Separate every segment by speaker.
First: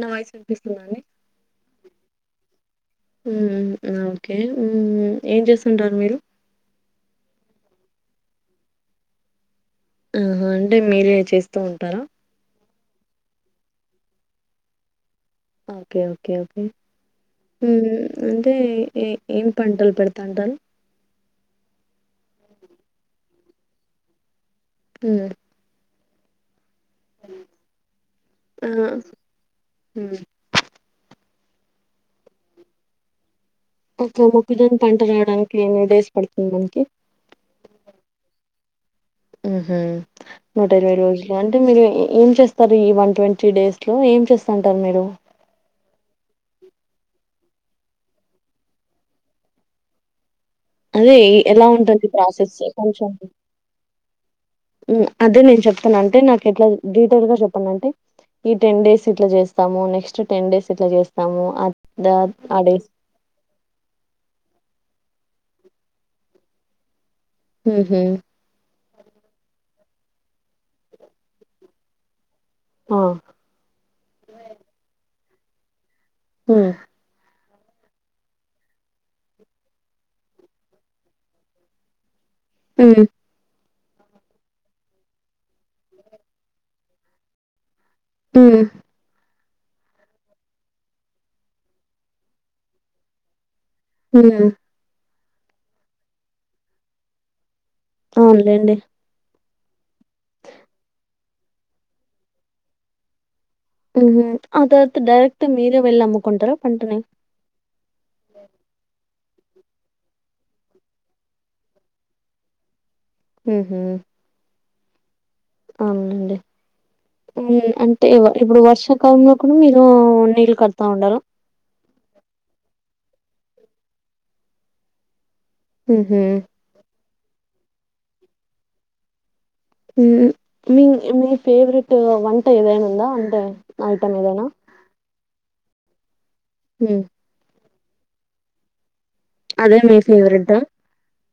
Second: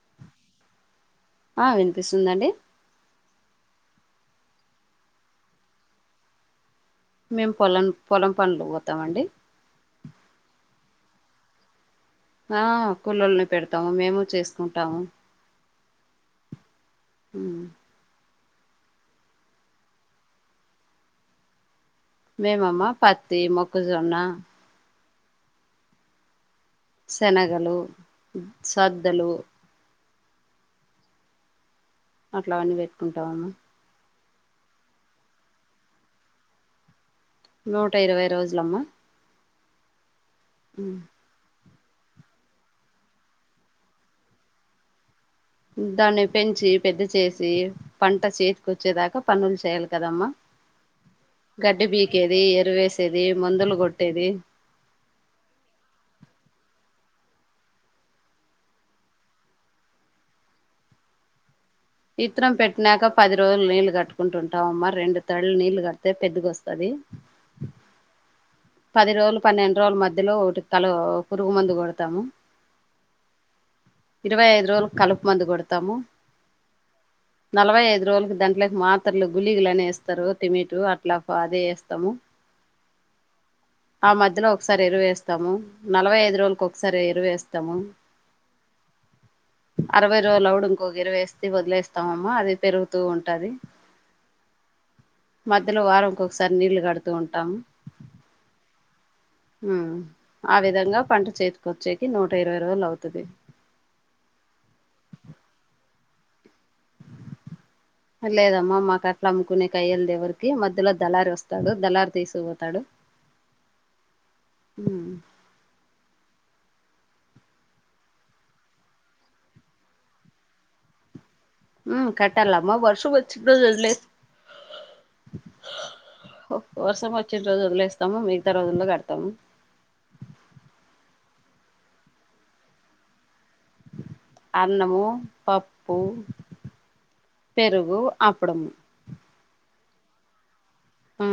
Speaker 1: నా వాయిస్ వినిపిస్తుందా అండి
Speaker 2: ఆ వినిపిస్తుందండి
Speaker 1: ఉమ్ ఓకే ఉమ్ ఏం చేస్తుంటారు మీరు
Speaker 2: మేం పొలం-పొలం పన్లు పోతామ్ అండి
Speaker 1: హ్మ్హు అంటే మీరే చేస్తూ ఉంటారా
Speaker 2: ఆ కూల్లోల్ని పెడతాము మేము చేసుకుంటాము
Speaker 1: ఓకే ఓకే ఓకే
Speaker 2: మ్
Speaker 1: హ్మ అయితే ఏ ఏం పంటలు పెడతా ఉంటారు
Speaker 2: మేమమ్మా పత్తీ మొక్కజొన్నా
Speaker 1: హ్మ
Speaker 2: శనగలూ
Speaker 1: ఆ
Speaker 2: సద్దలూ
Speaker 1: మ్మ్
Speaker 2: అట్లాఅన్నీ పెట్టుకుంటాము
Speaker 1: ఒక మొక్కజొన్న పంట రావటానికి ఎన్ని డేస్ పడుతుంది మనకి
Speaker 2: నూట ఇరవై రోజులమ్మ
Speaker 1: హ్మ నూట ఇరవై రోజులా అండి అంటే మీరు ఏం చేస్తారు ఈ వన్ ట్వంటీ డేస్ లో ఏం చేస్తా ఉంటారు మీరు
Speaker 2: దాన్ని పెంచి పెద్ద చేసీ పంట చేతికి వచ్చేదాకా పనుల్ చేయాలి కదమ్మ
Speaker 1: అదే ఎలా
Speaker 2: గడ్డి
Speaker 1: ఉంటుంది
Speaker 2: పీకేదీ
Speaker 1: ప్రాసెస్ కొంచెం
Speaker 2: ఎరువేసేదీ మందులు కొట్టేదీ
Speaker 1: అదే నేను చెప్తున్న అంటే నాకు ఎట్ల డీటేయిల్ గా చెప్పండి అంటే ఈ టెన్ డేస్ ఇట్ల చేస్తాము నెక్స్ట్ టెన్ డేస్ ఇట్ల చేస్తాము ద
Speaker 2: ఇతరం
Speaker 1: ఆ డేస్
Speaker 2: పెట్టినాక పది రోజులు నీళ్ళు కట్టుకుంటుంటామ్ అమ్మ రెండు తళ్ళ నీళ్లు కడితె పెద్దగా వస్తాది
Speaker 1: హ్మ్హు
Speaker 2: పది రోజులు పన్నెండు రోజుల మధ్యలో ఒకటి తల ఓ పురుగు మందు కొడతాము
Speaker 1: ఆ
Speaker 2: ఇరవైఐదు రోజులకు కలుపు మందు కొడతాము
Speaker 1: ఆ
Speaker 2: నలభై ఐదు రోజులకి దంట్లకి మాత్రలు గులీగులనే వేస్తారు టమాటో అట్ల అదే వేస్తాము
Speaker 1: హ
Speaker 2: ఆ మధ్యలో ఒకసారి ఎరువు వేస్తాము నలభై ఐదు రోజులకి ఒకసారి ఎరువుేస్తాము
Speaker 1: హ
Speaker 2: అరవై రోజులు అవుడు ఇంకో గర వేస్త వదిలేస్తాంమ్మా అది పెరుగుతూ ఉంటది
Speaker 1: హ
Speaker 2: మధ్యలో వారం ఇకొకసారి నీళ్లు కడుతూ ఉంటాము
Speaker 1: అవునులేండి
Speaker 2: ఆ విధంగా పంట చేతికొచ్చేకి నూట ఇరవై రోజులు అవుతుది
Speaker 1: ఉ అదత్ డైరక్ట్ మీరే వెల్ నమ్కుంట్ర
Speaker 2: లేదమ్మా అమ్మ క అమ్ముకునే కయ్యల్ ద ఎవరికి మధ్యలో దళారి వస్తాడు దళారి తీసి పోతాడు
Speaker 1: హ
Speaker 2: హ
Speaker 1: అవుననండి అంటే ఇప్పుడు వర్షాకాలంలో కూడా మీరు నీళ్ళు కడతా ఉండారుి
Speaker 2: ఉ కట్టాలమా వర్షం వచ్చకుడలే
Speaker 1: హ్మ్ హు
Speaker 2: వర్ష మ వచ్చ రజుజలులే ఇస్తాము మిగతా రోజుల్లో కడతాము
Speaker 1: మీ మీ ఫేవరెట్ వంట ఏదైనా ఉందా అంటే ఐటమ్ ఏదైనా
Speaker 2: అరణము పప్పు
Speaker 1: హ
Speaker 2: పెరుగు అప్పుడుము
Speaker 1: అదే మీ ఫేవరెట్
Speaker 2: ఆ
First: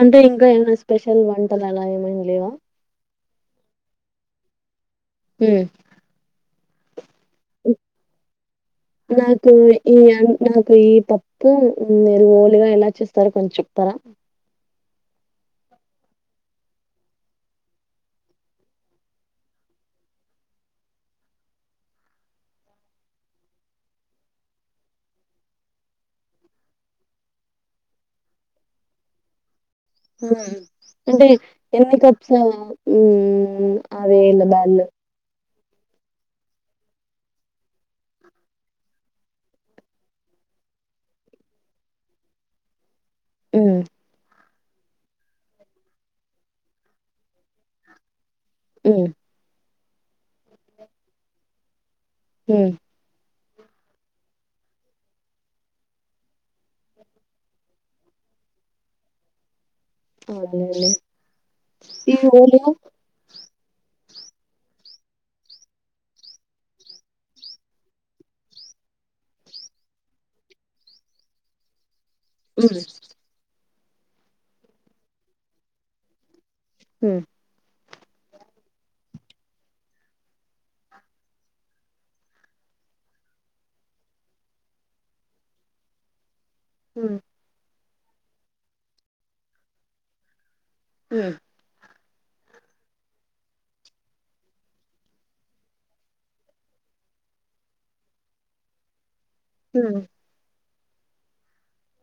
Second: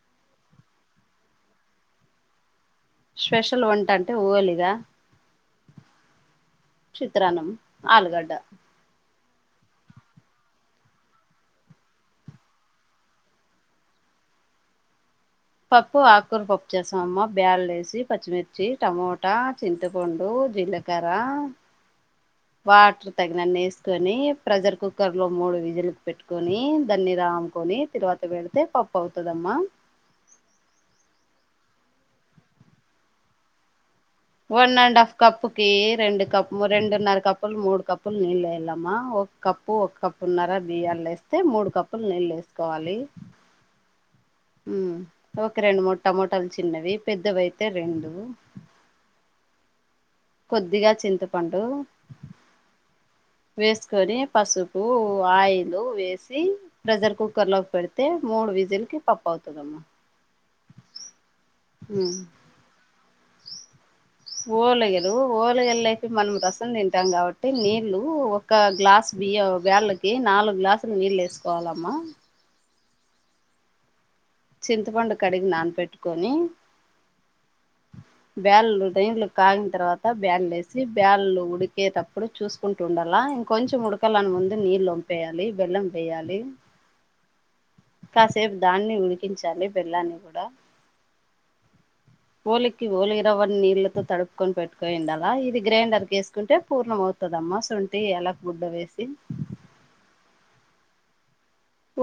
Speaker 1: అంటే ఇంకా ఎన్న స్పెషల్ వంటల ఎలాయమ ఇవ
Speaker 2: స్పెషల్ వంట అంటే ఊలిగా
Speaker 1: హ
Speaker 2: చిత్రానం ఆలగడ్డ
Speaker 1: నాకు ఈ నాకు ఈ పప్పు మీరు ోలుగా ఎలా చేస్తారుో కొంచం చెప్తారా
Speaker 2: పప్పు ఆకూర పప్పు చేస్తామమ్మ బ్యాాల వేసి పచ్చిమిర్చి టమోటా చింతపండు జీలకర్ర వాటర్ తగినన్ని వేసుకొని ప్రెషర్ కుక్కర్ లో మూడు విజిలు పెట్టుకొని దాన్ని రామ్కొని తరువాత వెడితే పప్పు అవుతదమ్మా
Speaker 1: అంటే ఎన్ని కప్స్ అవి ఇలా
Speaker 2: వన్
Speaker 1: బ్యాల్లు
Speaker 2: అండ్ హాఫ్ కప్పు రెండు కప్పు రెండున్నర కప్పులు మూడు కప్పులు నీళ్ళు వేయలమ్మా ఒక కప్పు ఒక కప్పు ఉన్నారా బియలు వేస్తే మూడు కప్పులు నీళ్ళు వేసుకోవాలి
Speaker 1: ఆ
Speaker 2: ఉ ఒక రెండు మూ టమోటాలు చిన్నవి పెద్దవి అయితే రెండు
Speaker 1: ఆ
Speaker 2: కొద్దిగా చింతపండు
Speaker 1: హ
Speaker 2: వేసుకొని పసుపు ఆయిల్ వేసి ప్రెషర్ కుక్కర్ లోకి పెడితే మూడు విజిలకి పప్పు అవుతుదమ్మా
Speaker 1: అదే అదే ఈ
Speaker 2: ఉమ్
Speaker 1: ఓలి
Speaker 2: ఓలగలు ఓలగరలుపి మనం రసం తింటాం కాబట్టి నీళ్లు ఒక గ్లాసు బియ్య బేళ్ళకి నాలుగు గ్లాసులు నీళ్ళు వేసుకోవాలమ్మా
Speaker 1: అవు
Speaker 2: చింతపండు కడిగి నాన పెెట్టుకొని
Speaker 1: హ
Speaker 2: బ్యాల్లు రైంళ్లు కాగిన తర్వాత బ్యాళ్లు వేసి బ్యాళ్లు ఉడికేటప్పుడు చూసుకుంటు ఉండాల ఇంకొంచెం ఉడకాలని ముందు నీళ్ు వంపేయాలి బెల్లం వేయాలి
Speaker 1: హమ్
Speaker 2: కాసేపు దాన్ని ఉడికించాలి బెల్లాన్ని కూడా
Speaker 1: ఉమ్
Speaker 2: ఓలికి ోలి రవ్వ నీళ్ళతో తడుపుకొని పెట్టుకోయింది అలా ఇది గ్రైండర్ క వేసుకుంటే పూర్ణం అవుతుదమ్మా సొంటిి ఎలా గుడ్డ వేసి
Speaker 1: ఉమ్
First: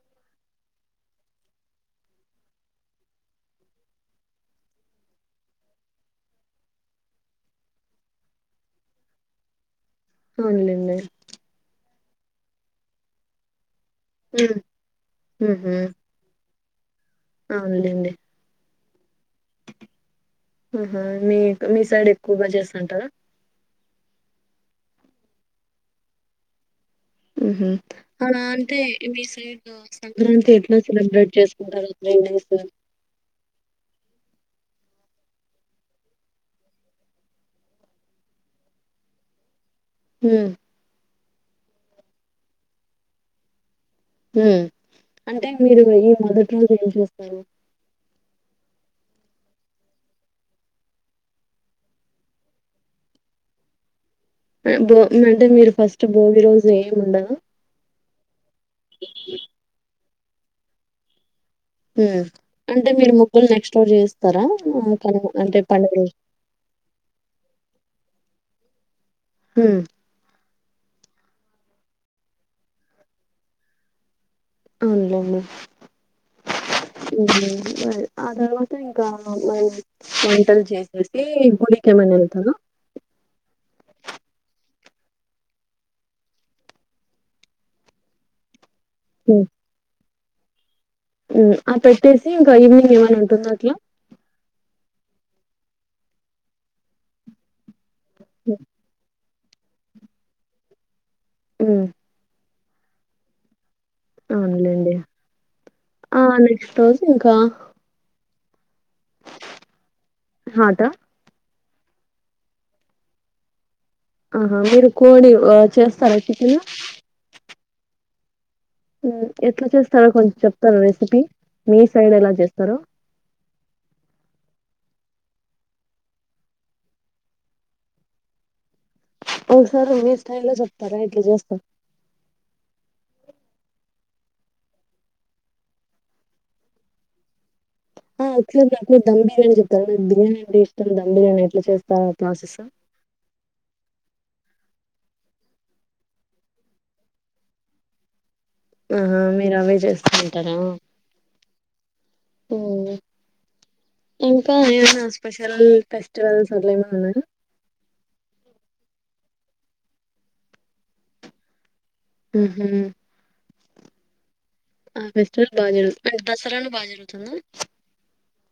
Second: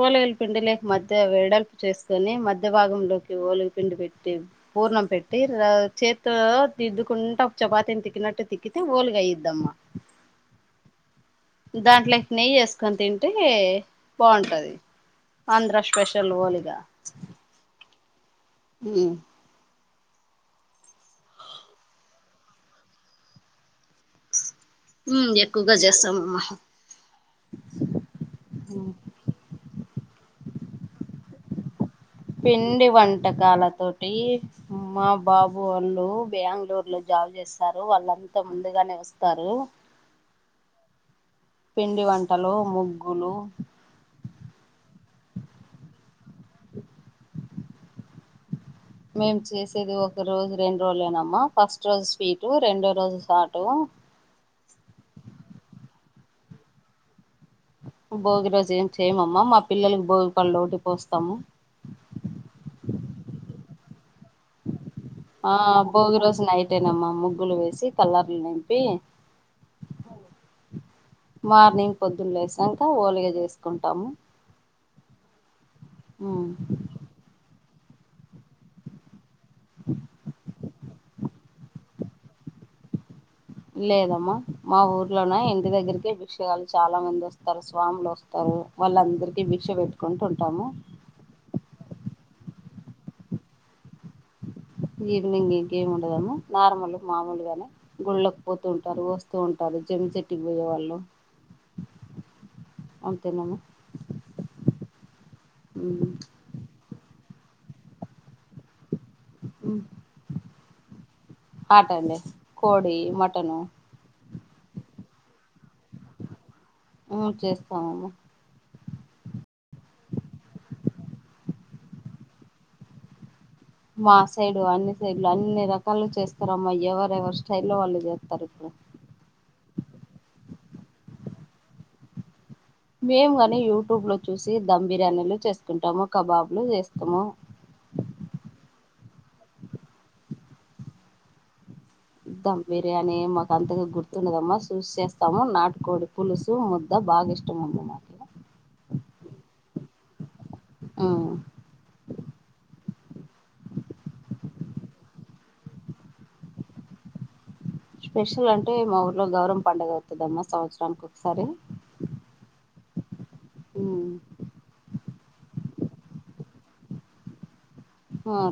Speaker 2: ఓలగుల పిండి లేక మధ్య వెడల్పు చేసుకొని మధ్య భాగంలోకి ఓలిగు పిండి పెట్టి పూర్ణం పెట్టి చేతి దిద్దుకుంటూ చపాతని తిక్కినట్టు తిక్కితే ఓలుగ అయ్యద్దమ్మా
Speaker 1: అవునలేడి
Speaker 2: దాంట్లోకి నె్యి చేసుకొని తింటే పోన్
Speaker 1: హ్మ్
Speaker 2: ఆంధ్ర స్పెషల్ హోలిగా
Speaker 1: ఆ ఉందిడి
Speaker 2: ఉమ్
Speaker 1: ఆహా మీ మీ సైడ్ ఎక్కువగా చేస్తుంటారా
Speaker 2: ఎక్కువగా చేస్తాంమ్మ
Speaker 1: ఉహ అలా అంటే మీ సైడ్ సంక్రాంతి ఎట్లా సెలబ్రేట్ చేస్త అంట
Speaker 2: పిండి వంటకాల తోటి అ మా బాబు వాళ్ళు బెంగళూరులో జాబ్ చేస్తారు వాళ్ళంతా ముందుగానే వస్తారు
Speaker 1: అ
Speaker 2: పిండి వంటలు, ముగ్గులు
Speaker 1: అంటే మీరు ఈ మొదటి రోజు ఏం చేస్తారు?
Speaker 2: మేము చేసేది ఒక రోజు రెండు రోజులునమ్మా ఫస్ట్ రోజు స్వీటు రెండో రోజు సాటు
Speaker 1: భో అంటే మీరు ఫస్ట్ భోగి రోజు ఏమి ఉండద
Speaker 2: భోగి రోజు ఏం చేయమమ్మా మా పిల్లలలకు భోగి ఉఉహ్
Speaker 1: అంటే మీరు ముగ్గులు నెక్స్ట్టోర్ చేస్తారా
Speaker 2: ఆబ్బోగి రోజ నైయిట్ేనమ్మ ముగ్గులు వేసి కల్ నింపి
Speaker 1: హ
Speaker 2: మార్నింగ్ పొద్దులు వసాక ఓలిగా చేసుకుంటాము
Speaker 1: అవునువును
Speaker 2: ఆ
Speaker 1: ఆ తర్వాత ఇంక వంటలు చేసేసి గుడి కేమనీ ఎంతారు
Speaker 2: లేదమ్మా మా ఊర్లోనే ఇంటి దగ్గరికే భిక్షకాలు చాలా మంది వస్తారు స్వాములు వస్తారు వాళ్ళందరికీ
Speaker 1: హ్మ్.
Speaker 2: భిక్ష పెట్టుకుంటూ ఉంటుారు త్తము
Speaker 1: ఆ పెట్టేసి ఇంకా ఈవినింగ్ ఏమనా ఉంటుంద అట్లా
Speaker 2: ఈవినింగ్ గేమ్ ఉండదము నార్మల్ మామూలుగానే గుళ్ళకి పోతుంటారు వస్తు ూ ఉంటారు జమి చెట్టుకి పోయే వాళ్ళు
Speaker 1: ఆ
Speaker 2: అంతేనామ
Speaker 1: అవునులేండి ఆ నెక్స్ట్ రోజు ఇంకా హద
Speaker 2: ఆటండి కోడి మటను
Speaker 1: ఆహా మీరు కోడి చేస్తార ఎట్ కలా
Speaker 2: ఆ చేస్తామమ్మ
Speaker 1: ఎట్లా చేస్తారో కొంచం చెప్తారు రెసిపీ మీ సైడ్ ఎలా చేస్తారో
Speaker 2: మా సైడు అన్ని సైడ్లు అన్ని రకాలు చేస్తారు అమ్మా ఎవరెవరు స్టైల్లో లో వాళ్ళు చేస్తారు ఇక్కడ
Speaker 1: ఓ సర మీస్ టయలు సప్త రా ఇలు జస్త
Speaker 2: మేము కానీ యూట్యూబ్లో చూసి దధమ్ బిర్యానీలు చేసుకుంటాము కబాబ్ులు చేస్తాము
Speaker 1: ఆసారి నాకు మ్ బిర్యానీ చెప్తారు నాకు బిర్యానీ అ ఇష్టం ధమ్ బిర్యానీ ఎట్లా చేస్త
Speaker 2: దమ్ బిర్యానీ మకు అంతగా గుర్తు ండదమ్మా చూసి చేస్తాము నాటుకోడి పులుసు ముద్ద బాగా ఇష్టం ఉందిమాట్
Speaker 1: త ఇంకా అనా స్పెషల్ ఫెస్టివల్లన్నా
Speaker 2: స్పెషల్ అంటే మా ఊరిలో గౌరవం పండుగ అవుతుందమ్మా సంవత్సరానికి ఒకసారి
Speaker 1: హ
Speaker 2: అ
Speaker 1: ఆ ఫెస్టిల్ బాగా జరుగుతు దసరాను బాగా జరుగుతుందా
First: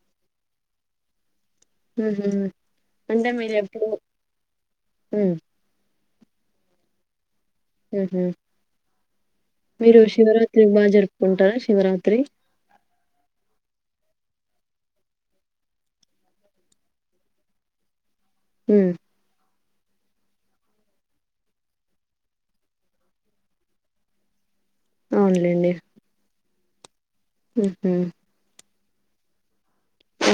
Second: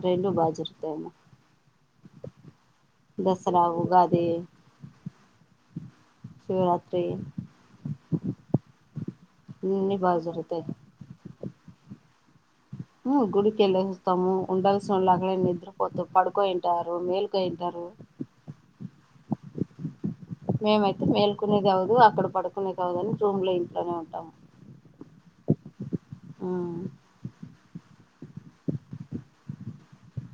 Speaker 2: రైలు బాజరు త
Speaker 1: ఉ అంటే మీరు ఎప్పుడు
Speaker 2: ఉగాది
Speaker 1: హ
Speaker 2: శివరాత్రి
Speaker 1: ఆహ
Speaker 2: అన్నీ
Speaker 1: మీరు
Speaker 2: బాగా జరుగుతాయి
Speaker 1: శివరాత్రి బాగా జరుపుకుంటారా శివరాత్రి
Speaker 2: గుడికిెళ్ళి వస్తాము ఉంల్సిన వాళ్ళు అక్కడే నిద్రపోతా పడుకోయింటారు మేలుక తంటారు
Speaker 1: హ
Speaker 2: మేమైతే మేల్కునేది కావదు అక్కడ పడుకునేది కాదు అని రూమ్ లో ఇంట్లోనే ఉంటాము
Speaker 1: అవునులేండి హ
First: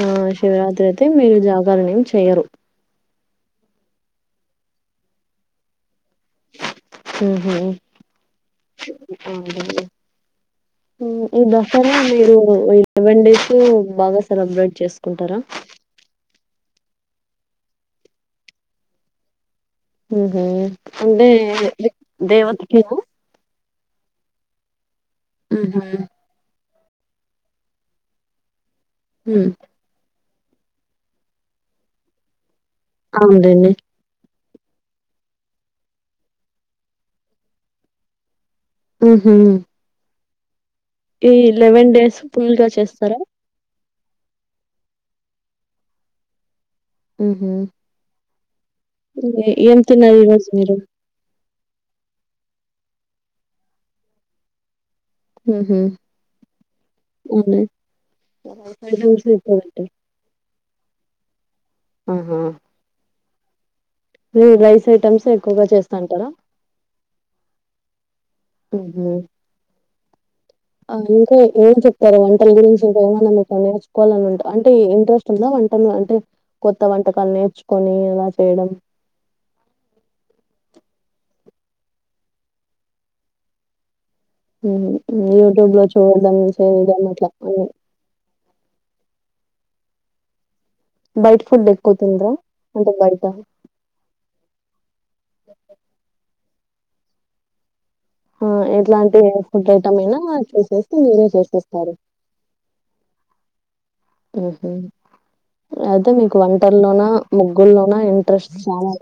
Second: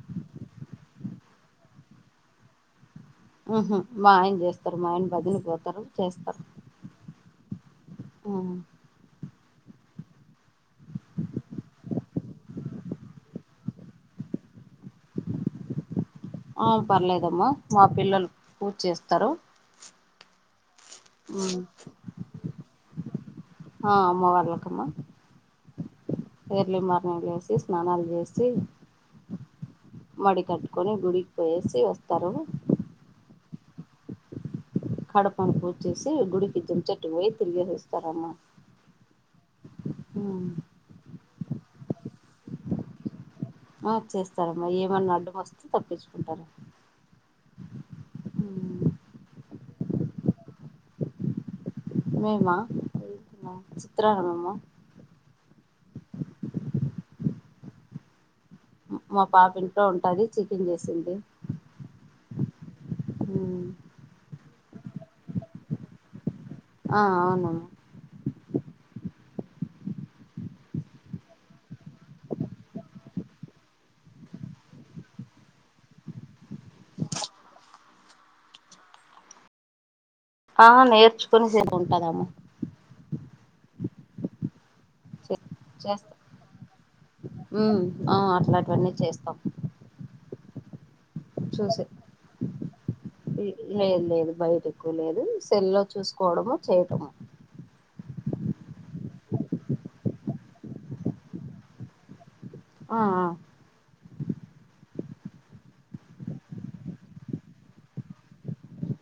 Speaker 1: ఆ శివరాత్రి అయితే మీరు జాగరణయం చెయరు
Speaker 2: ఆహ మా ఆయన చేస్తారు మా ఆయన బదిని పోతారు చేస్తారు
Speaker 1: హహ
Speaker 2: ఆ
Speaker 1: అ ఈ దసరా మీరులవెన్ డేస్ బాగా సెలబ్రేట్ చేసుకుంటారా
Speaker 2: ఆ పర్లేదమ్మా మా పిల్లలు పూర్ చేస్తారు
Speaker 1: హే హే అందే దేవతకినా
Speaker 2: ఆ అమ్మ వర్లకమ్మా
Speaker 1: ఆహ
Speaker 2: ఎర్లి మార్నింగ్ లేసి స్నానాలు చేసి
Speaker 1: హ్మ్
Speaker 2: మడి కట్టుకొని గుడికి పోయేసి వస్తారు
Speaker 1: అవుందండి
Speaker 2: కడపను పూచేసి గుడికి దం చెట్టు పోయి తిరిగేసేస్తార అమ్మా
Speaker 1: ఆ హ
Speaker 2: అవు
Speaker 1: ఈ లెవెన్ డేస్ ఫుల్ గా చేస్తారా
Speaker 2: చేస్తారమ్మా ఏమన్నా అడ్డం వస్తే తప్పించుకుంటారు
Speaker 1: హ ఎంత తిన్నారా ఈ రోజు మీరు
Speaker 2: మేమన్నా చిత్రత్ర హమమా
Speaker 1: హ అ అసం ఇప్ప పట్
Speaker 2: పం చేసింది
Speaker 1: ఆహ
Speaker 2: హ
Speaker 1: మీరు రైస్ ఐటమ్స్ ఎక్కువగా చేస్తాంటారా
Speaker 2: ఆ అవునమ్మా
Speaker 1: ఆ ఇంకా ఏం చెప్తారు వంటల గురించి ఇ ఏమన్నా మీ నేర్చుకోవాలని ఉంటా అంటే ఇంట్రెస్ట్ ఉందా వంటలు అంటే కొత్త వంటకాలు నేర్చుకొని ఎలా చేయడం
Speaker 2: ఆ నేర్చుకొని సేపు ఉంటుదాము
Speaker 1: యూట్యూబ్ లో
Speaker 2: చేస్తా
Speaker 1: చూడడం చేయడం అట్లా అ
Speaker 2: ఆ చూసే
Speaker 1: ఎక్కువ తినరా? అంటే బయట
Speaker 2: లేదు లేదు బయట ఎక్కువ లేదు సెల్ లో చూసుకోవడము చేయటము
Speaker 1: ఆ ఎట్లాంటి ఫుడ్ ఐటమ్ అయినా చూసేసి మీరే చేసిస్తారు
Speaker 2: ఆ ఆ
Speaker 1: హ అయితే మీకు వంటల్లోనా ముగ్గుల్లోనా ఇంట్రెస్ట్ చాలా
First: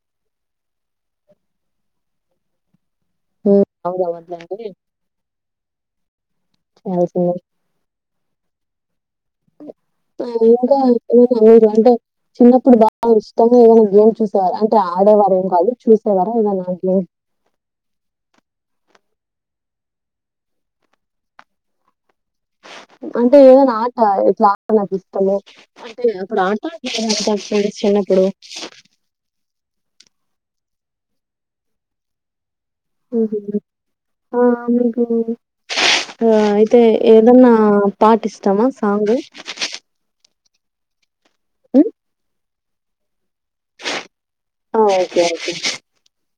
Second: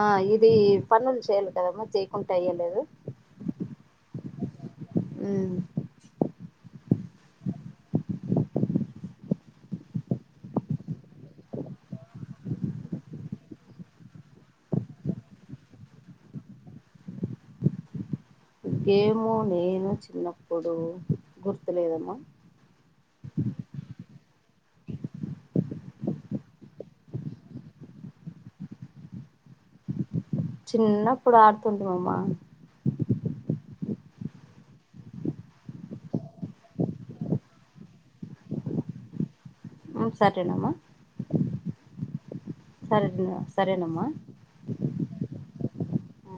Speaker 2: ఆ ఇది పన్లు చేయ్యాలి కదమ్మా చేయకుంటే అయ్యలేదు
Speaker 1: అవుద వద్లండి ల్సింది ఇంకా ఏమనా మీరు అంటే చిన్నప్పుడు బాగా ఇష్టము ఏదనా గేమ్ చూసేవారా అంటే ఆడేవారు ఏం కాదు చూసేవారా ఏదైనా గేమ్
Speaker 2: ఏమో నేను చిన్నప్పుడు గుర్తులేదమ్మా
Speaker 1: అంటే ఏదైనా ఆట ఇట్లా ఆట నాకు ఇష్టము అంటే అప్పుడు ఆట చిన్నప్పుడు
Speaker 2: చిన్నప్పుడు ఆడుతుంట మామ్మా
Speaker 1: ఆ మీకు అయితే ఏదన్నా పాట్ ఇస్తామా సాంగ్
Speaker 2: సటేనామా
Speaker 1: ఆ
Speaker 2: సరే సరేనమ్మా
Speaker 1: ఆ! ఓకే. ఓకే.
Speaker 2: ఆ